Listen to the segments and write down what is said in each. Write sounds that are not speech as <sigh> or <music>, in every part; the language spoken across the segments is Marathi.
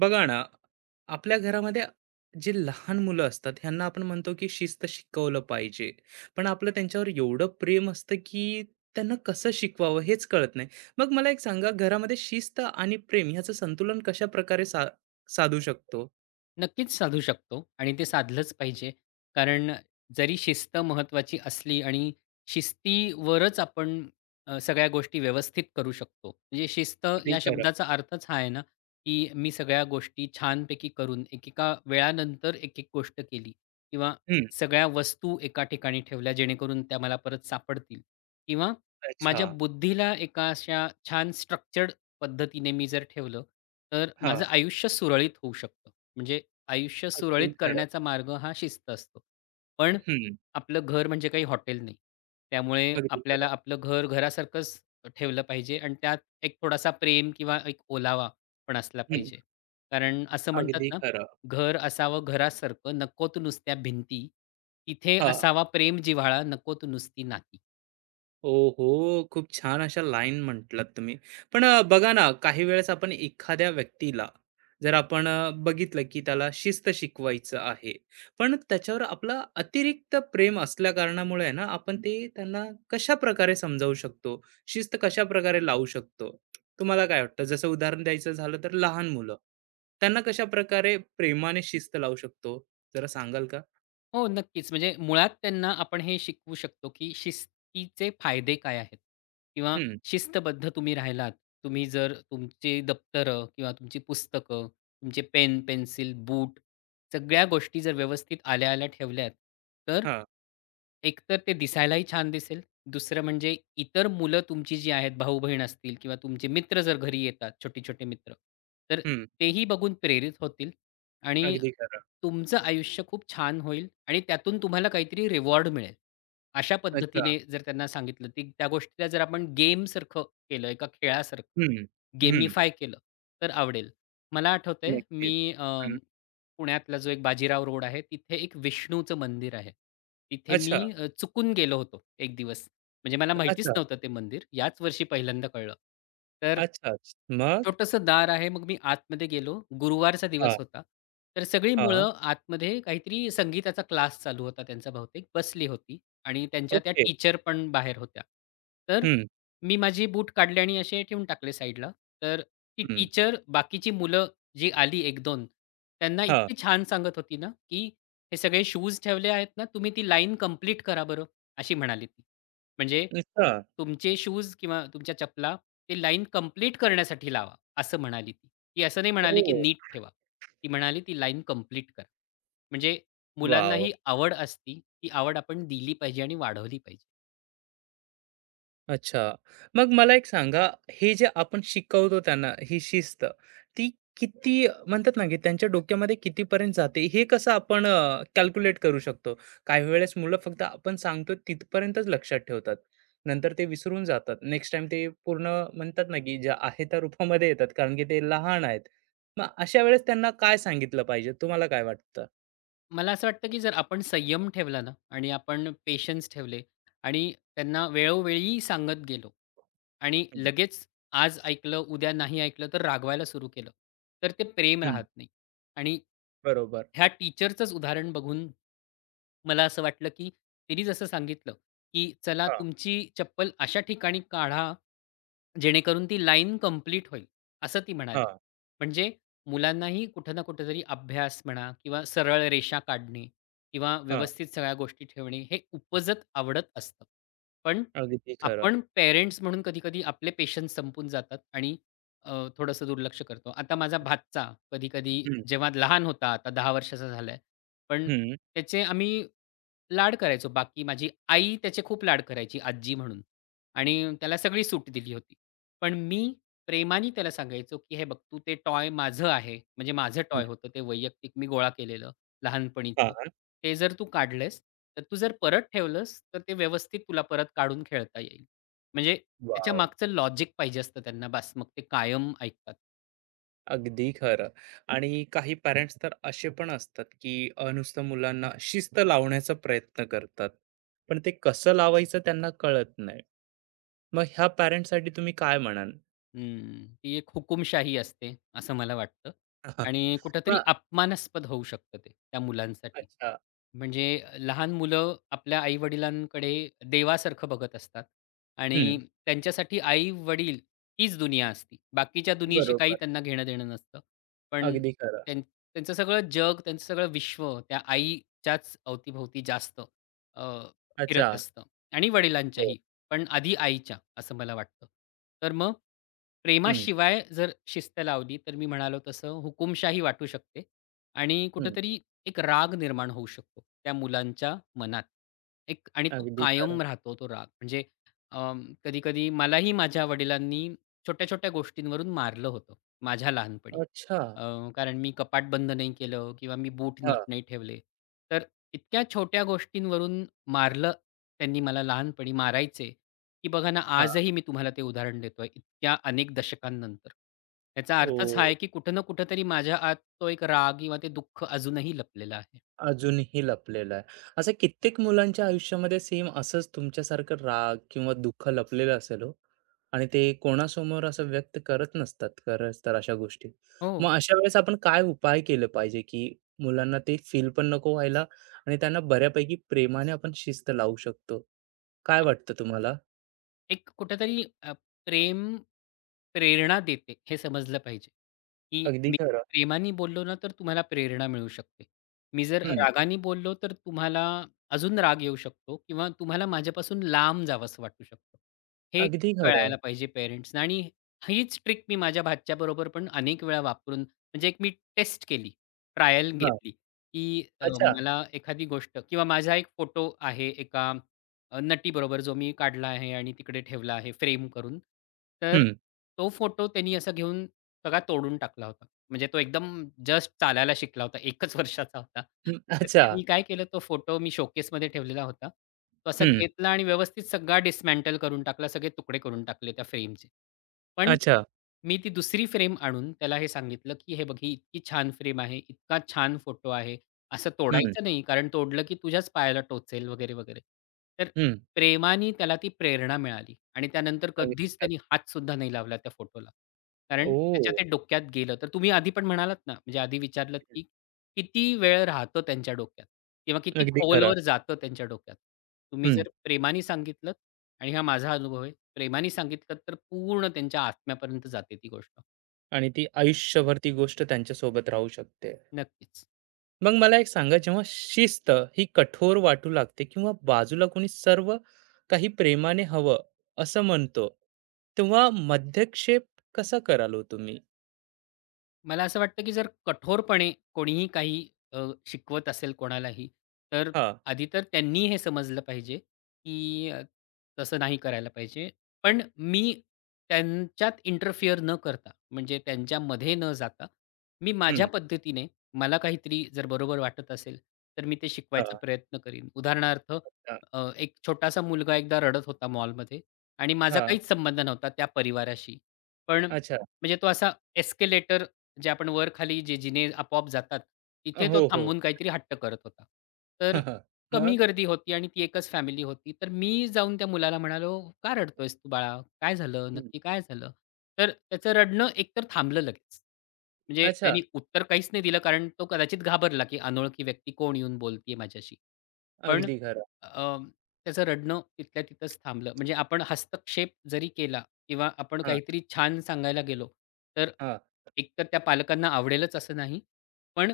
बघा ना, आपल्या घरामध्ये जे लहान मुलं असतात, ह्यांना आपण म्हणतो की शिस्त शिकवलं पाहिजे. पण आपलं त्यांच्यावर एवढं प्रेम असतं, की त्यांना कसं शिकवावं हेच कळत नाही. मग मला एक सांगा, घरामध्ये शिस्त आणि प्रेम ह्याचं संतुलन कशाप्रकारे साधू शकतो? नक्कीच साधू शकतो आणि ते साधलंच पाहिजे. कारण जरी शिस्त महत्त्वाची असली आणि शिस्तीवरच आपण सगळ्या गोष्टी व्यवस्थित करू शकतो. म्हणजे शिस्त अगदी या खरं. शब्दाचा अर्थच हा आहे ना, की मी सगळ्या गोष्टी छानपैकी करून एकेका वेळानंतर एक-एक गोष्ट केली किंवा हं. सगळ्या वस्तू एका ठिकाणी ठेवल्या जेणेकरून त्या मला परत सापडतील किंवा अच्छा. माझ्या बुद्धीला एका अशा छान स्ट्रक्चर्ड पद्धतीने मी जर ठेवलं, तर हां. माझं आयुष्य सुरळीत होऊ शकतं. म्हणजे आयुष्य अगदी सुरळीत खरं. करण्याचा मार्ग हा शिस्त असतो. पण हं. आपलं घर म्हणजे काही हॉटेल नाही. त्यामुळे अगदी आपल्याला खरं. आपलं घर घरासारखंच ठेवलं पाहिजे आणि त्यात एक थोडासा प्रेम किंवा एक ओलावा पण असला हं. पाहिजे. कारण असं म्हणतात अगदी ना, खरं. "घर असावं घरासारखं, नकोत नुसत्या भिंती. तिथे हां. असावा प्रेम जिव्हाळा, नकोत नुसती नाती." ओहो! खूप छान अशा लाईन म्हटलात तुम्ही. पण बघा ना, काही वेळेस आपण एखाद्या व्यक्तीला जर आपण बघितलं, की त्याला शिस्त शिकवायचं आहे, पण त्याच्यावर आपला अतिरिक्त प्रेम असल्याकारणामुळे आहे ना, आपण ते त्यांना कशाप्रकारे समजावू शकतो? शिस्त कशाप्रकारे लावू शकतो? तुम्हाला काय वाटतं? जसं उदाहरण द्यायचं झालं तर लहान मुलं, त्यांना कशाप्रकारे प्रेमाने शिस्त लावू शकतो? जरा सांगाल का? हो, नक्कीच. म्हणजे मुळात त्यांना आपण हे शिकवू शकतो, की शिस्तीचे फायदे काय आहेत? किंवा हं. शिस्तबद्ध तुम्ही राहिलात, तुम्ही जर तुमची दप्तरं किंवा तुमची पुस्तकं, तुमचे पेन, पेन्सिल, बूट सगळ्या गोष्टी जर व्यवस्थित आल्या-आल्या ठेवल्यात, तर हां. एकतर ते दिसायलाही छान दिसेल. दुसरं म्हणजे इतर मुलं तुमची जी आहेत, भाऊ-बहीण असतील किंवा तुमचे मित्र जर घरी येतात, छोटे-छोटे मित्र, तर हं. तेही बघून प्रेरित होतील आणि अगदी खरं. तुमचं आयुष्य खूप छान होईल आणि त्यातून तुम्हाला काहीतरी रिवॉर्ड मिळेल. अशा अच्छा. पद्धतीने जर त्यांना सांगितलं, की त्या गोष्टीला जर आपण गेमसारखं केलं, एका हं. खेळासारखं हं. गेमिफाय केलं, तर आवडेल. मला आठवतंय नक्कीच. मी हं. पुण्यातला जो एक बाजीराव रोड आहे, तिथे एक विष्णूचं मंदिर आहे. तिथे मी अच्छा, चुकून गेलो होतो एक दिवस. म्हणजे मला माहितीच अच्छा, नव्हतं ते मंदिर. याच वर्षी पहिल्यांदा कळलं. तर अच्छाच. मग? छोटंसं दार आहे. मग मी आतमध्ये गेलो. गुरुवारचा हां, दिवस होता. तर सगळी हां. मुलं आतमध्ये काहीतरी संगीताचा क्लास चालू होता त्यांचा बहुतेक, बसली होती आणि त्यांच्या त्या ओके. टीचर पण बाहेर होत्या. तर हं, मी माझे बूट काढले आणि असे ठेवून टाकले साईडला. तर ती हं. टीचर बाकीची मुलं जी आली 1-2 त्यांना हां. इतकी छान सांगत होती ना, की "हे सगळे शूज ठेवले आहेत ना, तुम्ही ती लाईन कंप्लीट करा बरं." अशी म्हणाली ती. म्हणजे अच्छा. तुमचे शूज किंवा तुमच्या चपला ते लाईन कंप्लीट करण्यासाठी लावा, असं म्हणाली ती. ती असं नाही म्हणाली, की ओह! नीट ठेवा. ती म्हणाली, "ती लाईन कंप्लीट करा." म्हणजे मुलांना वॉव! ही आवड असती, ती आवड आपण दिली पाहिजे आणि वाढवली पाहिजे. अच्छा. मग मला एक सांगा, हे जे आपण शिकवतो त्यांना ही शिस्त, ती किती म्हणतात ना, की त्यांच्या डोक्यामध्ये कितीपर्यंत जाते, हे कसं आपण कॅल्क्युलेट करू शकतो? काही वेळेस मुलं फक्त आपण सांगतो तिथपर्यंतच लक्षात ठेवतात. नंतर ते विसरून जातात. नेक्स्ट टाईम ते पूर्ण म्हणतात ना, की ज्या आहे त्या रूपामध्ये येतात, कारण की ते लहान आहेत. मग अशा वेळेस त्यांना काय सांगितलं पाहिजे? तुम्हाला काय वाटतं? मला असं वाटतं, की जर आपण संयम ठेवला ना आणि आपण पेशन्स ठेवले आणि त्यांना वेळोवेळी सांगत गेलो आणि हं, लगेच आज ऐकलं, उद्या नाही ऐकलं तर रागवायला सुरू केलं, तर ते प्रेम हं. राहत नाही. आणि बरोबर. ह्या टीचरचंच उदाहरण बघून मला असं वाटलं, की तिने जसं सांगितलं, की "चला हां, तुमची चप्पल अशा ठिकाणी काढा, जेणेकरून ती लाईन कंप्लीट होईल, असं ती म्हणाली. हां, म्हणजे मुलांनाही कुठं ना कुठेतरी अभ्यास म्हणा किंवा सरळ रेषा काढणे किंवा हां. व्यवस्थित सगळ्या गोष्टी ठेवणे हे उपजत आवडत असतं. पण अगदी खरं. आपण पेरेंट्स म्हणून कधी-कधी आपले पेशन्स संपून जातात आणि थोडंसं दुर्लक्ष करतो. आता माझा भाचा कधी-कधी हं, जेव्हा लहान होता, आता 10 वर्षाचा झालाय, पण हं. त्याचे आम्ही लाड करायचो. बाकी माझी आई त्याचे खूप लाड करायची आजी म्हणून आणि त्याला सगळी सूट दिली होती. पण मी प्रेमाने त्याला सांगायचो, की "हे बघ तू ते टॉय माझं आहे." म्हणजे माझं हं. टॉय होतं ते वैयक्तिक मी गोळा केलेलं हां. लहानपणीचं. "ते जर तू काढलेस, तर तू जर परत ठेवलंस, तर ते व्यवस्थित तुला परत काढून खेळता येईल." म्हणजे त्याच्या वाव! मागचं लॉजिक पाहिजे असतं त्यांना. बास मग ते कायम ऐकतात. अगदी खरं आणि काही पॅरेंट्स तर असे पण असतात, की नुसतं मुलांना शिस्त लावण्याचा प्रयत्न करतात. पण ते कसं लावायचं त्यांना कळत नाही. मग ह्या पॅरेंट्ससाठी तुम्ही काय म्हणाल? हं, ती एक हुकूमशाही असते असं मला वाटतं <laughs> आणि कुठेतरी मग अपमानास्पद होऊ शकतं ते त्या मुलांसाठी. अच्छा. म्हणजे लहान मुलं आपल्या आई-वडिलांकडे देवासारखं बघत असतात आणि हं. त्यांच्यासाठी आई-वडील हीच दुनिया असती. बाकीच्या दुनियेशी काही बरोबर. त्यांना घेणं-देणं नसतं. पण अगदी खरं. त्यांचं सगळं जग, त्यांचं सगळं विश्व त्या आईच्याच अवतीभोवती जास्त अ, अच्छा. फिरत असतं आणि हो. वडिलांच्याही, पण आधी आईच्या असं मला वाटतं. तर मग हं, प्रेमाशिवाय जर शिस्त लावली, तर मी म्हणालो तसं हुकूमशाही वाटू शकते आणि हं. कुठेतरी एक राग निर्माण होऊ शकतो त्या मुलांच्या मनात. एक आणि तो अगदी खरं. कायम राहतो तो राग. म्हणजे कधी-कधी मलाही माझ्या वडिलांनी छोट्या-छोट्या गोष्टींवरून मारलं होतं माझ्या लहानपणी. अच्छा. अ, कारण मी कपाट बंद नाही केलं किंवा मी बूट नीट हां, नाही ठेवले. तर इतक्या छोट्या गोष्टींवरून मारलं त्यांनी मला लहानपणी, मारायचे. की बघा ना, हां. आजही मी तुम्हाला ते उदाहरण देतोय इतक्या अनेक दशकांनंतर. याचा अर्थच हा ओह! आहे, की कुठं ना कुठेतरी माझ्या आत तो एक राग किंवा ते दुःख अजूनही लपलेलं आहे. अजूनही लपलेलं आहे. असं कित्येक मुलांच्या आयुष्यामध्ये सेम असंच तुमच्यासारखं राग किंवा दुःख लपलेलं असेल हो आणि ते कोणासमोर असं व्यक्त करत नसतात खरंच तर अशा गोष्टी. हो. मग अशा वेळेस आपण काय उपाय केले पाहिजे, की मुलांना ते फील पण नको व्हायला आणि त्यांना बऱ्यापैकी प्रेमाने आपण शिस्त लावू शकतो. काय वाटतं तुम्हाला? एक कुठेतरी प्रेम प्रेरणा देते हे समजलं पाहिजे, की अगदी मी खरं. प्रेमाने बोललो ना तर तुम्हाला प्रेरणा मिळू शकते. मी जर हं, रागाने बोललो तर तुम्हाला अजून राग येऊ शकतो किंवा तुम्हाला माझ्यापासून लांब जावंसं वाटू शकतं. हे अगदी खरं आहे. कळायला पाहिजे पेरेंट्सना आणि हीच ट्रिक मी माझ्या भाच्याबरोबर पण अनेक वेळा वापरून म्हणजे एक मी टेस्ट केली, ट्रायल हां. घेतली, की अच्छा. मला एखादी गोष्ट किंवा माझा एक फोटो आहे एका नटीबरोबर जो मी काढला आहे आणि तिकडे ठेवला आहे फ्रेम करून. तर हं, तो फोटो त्यांनी असा घेऊन सगळा तोडून टाकला होता. म्हणजे तो एकदम जस्ट चालायला शिकला होता. 1च <laughs> वर्षाचा होता. हं. तर अच्छा. त्यांनी काय केलं तो फोटो मी शोकेसमध्ये ठेवलेला होता. तो असा हं. घेतला आणि व्यवस्थित सगळा डिस्मँटल करून टाकला. सगळे तुकडे करून टाकले त्या फ्रेमचे. पण अच्छा. मी ती दुसरी फ्रेम आणून त्याला हे सांगितलं, की "हे बघ, ही इतकी छान फ्रेम आहे, इतका छान फोटो आहे. असं हं, तोडायचं नाही, कारण तोडलं की तुझ्याच पायाला टोचेल" वगैरे, वगैरे. तर हं. प्रेमाने त्याला ती प्रेरणा मिळाली आणि त्यानंतर अगदी कधीच खरं. त्यांनी हातसुद्धा नाही लावला त्या फोटोला. कारण ओह! त्याच्या ते डोक्यात गेलं. तर तुम्ही आधी पण म्हणालात ना, म्हणजे आधी विचारलत, की किती वेळ राहतं त्यांच्या डोक्यात किंवा किती अगदी खरं. खोलवर जातं त्यांच्या डोक्यात. तुम्ही हं. जर प्रेमाने सांगितलत आणि हा माझा अनुभव आहे, प्रेमाने सांगितलं तर पूर्ण त्यांच्या आत्म्यापर्यंत जाते ती गोष्ट. आणि ती आयुष्यभर ती गोष्ट त्यांच्यासोबत राहू शकते. नक्कीच. मग मला एक सांगा जेव्हा शिस्त ही कठोर वाटू लागते किंवा बाजूला कोणी सर्व काही प्रेमाने हवं असं म्हणतो, तेव्हा मध्यक्षेप कसा करालो तुम्ही? मला असं वाटतं की जर कठोरपणे कोणीही काही अ, शिकवत असेल कोणालाही, तर हां, आधी तर त्यांनी हे समजलं पाहिजे की तसं नाही करायला पाहिजे. पण मी त्यांच्यात इंटरफिअर न करता, म्हणजे त्यांच्यामध्ये न जाता, मी माझ्या हं, पद्धतीने मला काहीतरी जर बरोबर वाटत असेल, तर मी ते शिकवायचा हां, प्रयत्न करीन. उदाहरणार्थ हां, एक छोटासा मुलगा एकदा रडत होता मॉलमध्ये आणि माझा हां. काहीच संबंध नव्हता त्या परिवाराशी. पण अच्छा. म्हणजे तो असा एस्केलेटर जे आपण वर-खाली जे जिने आपोआप जातात, तिथे तो हो, हो. थांबून काहीतरी हट्ट करत होता. <laughs> तर हां, हां. कमी मग? गर्दी होती आणि ती एकच फॅमिली होती. तर मी जाऊन त्या मुलाला म्हणालो, "का रडतोयस तू बाळा? काय झालं? हं. नक्की काय झालं?" तर त्याचं रडणं एकतर थांबलं लगेच. म्हणजे अच्छा. त्यांनी उत्तर काहीच नाही दिलं कारण तो कदाचित घाबरला, की अनोळखी व्यक्ती कोण येऊन बोलतीये माझ्याशी. पण अगदी खरं. अ, त्याचं रडणं तिथल्या तिथंच थांबलं. म्हणजे आपण हस्तक्षेप जरी केला किंवा आपण हां, काहीतरी छान सांगायला गेलो, तर हां. एकतर त्या पालकांना आवडेलच असं नाही. पण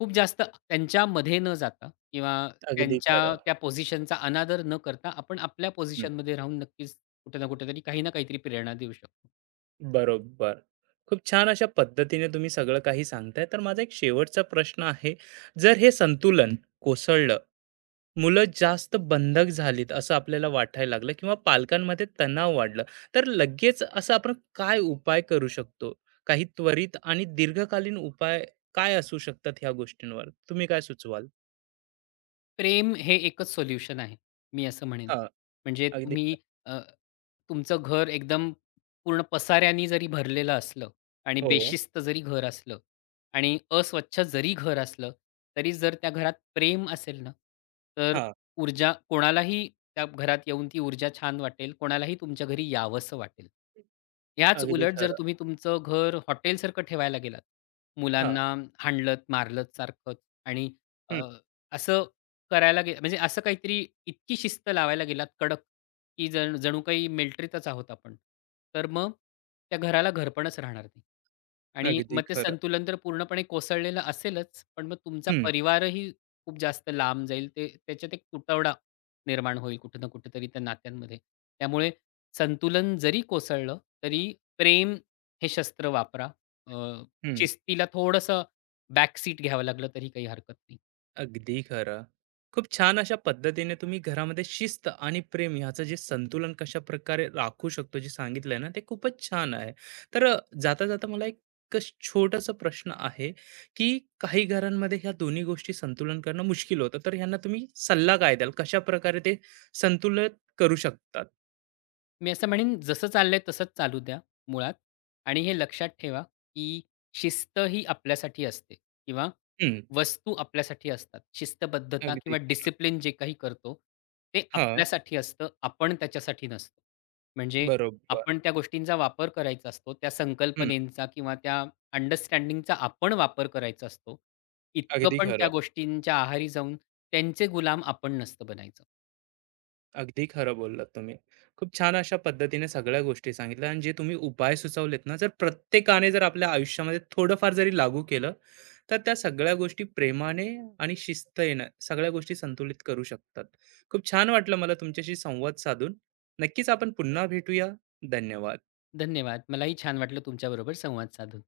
खूप जास्त त्यांच्यामध्ये न जाता किंवा अगदी त्यांच्या खरं. त्या पोझिशनचा अनादर न करता आपण आपल्या पोझिशनमध्ये राहून नक्कीच कुठे ना कुठेतरी काही ना काहीतरी प्रेरणा देऊ शकतो. बरोबर. खूप छान अशा पद्धतीने तुम्ही सगळं काही सांगताय. तर माझा एक शेवटचा प्रश्न आहे. जर हे संतुलन कोसळलं, मुलं जास्त बंधक झालीत असं आपल्याला वाटायला लागलं किंवा पालकांमध्ये तणाव वाढलं, तर लगेच असं आपण काय उपाय करू शकतो? काही त्वरित आणि दीर्घकालीन उपाय काय असू शकतात ह्या गोष्टींवर? तुम्ही काय सुचवाल? प्रेम हे एकच सोल्युशन आहे, मी असं म्हणेन. हां, म्हणजे अगदी खरं. तुम्ही अ, तुमचं घर एकदम पूर्ण पसाऱ्यानी जरी भरलेलं असलं आणि हो, बेशिस्त जरी घर असलं आणि अस्वच्छ जरी घर असलं, तरी जर त्या घरात प्रेम असेल ना, तर हां. ऊर्जा कोणालाही त्या घरात येऊन ती ऊर्जा छान वाटेल, कोणालाही तुमच्या घरी यावसं वाटेल. ह्याच अगदी उलट जर खरं. तुम्ही तुमचं घर हॉटेलसारखं ठेवायला गेलात, हां, मुलांना हाणलत, मारलत सारखंच आणि अ, हं. असं करायला म्हणजे असं काहीतरी इतकी शिस्त लावायला गेलात कडक, की जणू काही मिलिटरीतच आहोत आपण. तर मग त्या घराला घरपणच राहणार नाही. आणि अगदी मग ते खरं. संतुलन तर पूर्णपणे कोसळलेलं असेलच, पण मग तुमचा हं, परिवारही खूप जास्त लांब जाईल. ते त्याच्यात एक तुटवडा निर्माण होईल कुठे ना कुठेतरी त्या नात्यांमध्ये. त्यामुळे संतुलन जरी कोसळलं, तरी प्रेम हे शस्त्र वापरा. अ, हं. शिस्तीला थोडंसं बॅक सीट घ्यावं लागलं तरी काही हरकत नाही. अगदी खरं. खूप छान अशा पद्धतीने तुम्ही घरामध्ये शिस्त आणि प्रेम ह्याचं जे संतुलन कशाप्रकारे राखू शकतो जे सांगितलंय ना ते खूपच छान आहे. तर जाता-जाता मला एक कस छोटासा प्रश्न आहे, की काही घरांमध्ये ह्या दोन्ही गोष्टी संतुलन करणं मुश्किल होतं. तर ह्यांना तुम्ही सल्ला काय द्याल? कशाप्रकारे ते संतुलित करू शकतात? मी असं म्हणेन जसं चाललंय तसंच चालू द्या मुळात आणि हे लक्षात ठेवा, की शिस्त ही आपल्यासाठी असते किंवा हं. वस्तू आपल्यासाठी असतात. शिस्तबद्धता अगदी. किंवा डिसिप्लिन जे काही करतो, ते हां, आपल्यासाठी असतं. आपण त्याच्यासाठी नसतो. म्हणजे बरोबर. आपण त्या गोष्टींचा वापर करायचा असतो. त्या हं, संकल्पनेचा किंवा त्या अंडरस्टँडिंगचा आपण वापर करायचा असतो. इतकं अगदी पण त्या खरं. गोष्टींच्या आहारी जाऊन त्यांचे गुलाम आपण नसतं बनायचं. अगदी खरं बोललात तुम्ही. खूप छान अशा पद्धतीने सगळ्या गोष्टी सांगितल्या आणि जे तुम्ही उपाय सुचवलेत ना, जर प्रत्येकाने जर आपल्या आयुष्यामध्ये थोडंफार जरी लागू केलं, तर त्या सगळ्या गोष्टी प्रेमाने आणि शिस्त येणं सगळ्या गोष्टी संतुलित करू शकतात. खूप छान वाटलं मला तुमच्याशी संवाद साधून. नक्कीच आपण पुन्हा भेटूया. धन्यवाद. धन्यवाद. मलाही छान वाटलं तुमच्याबरोबर संवाद साधून.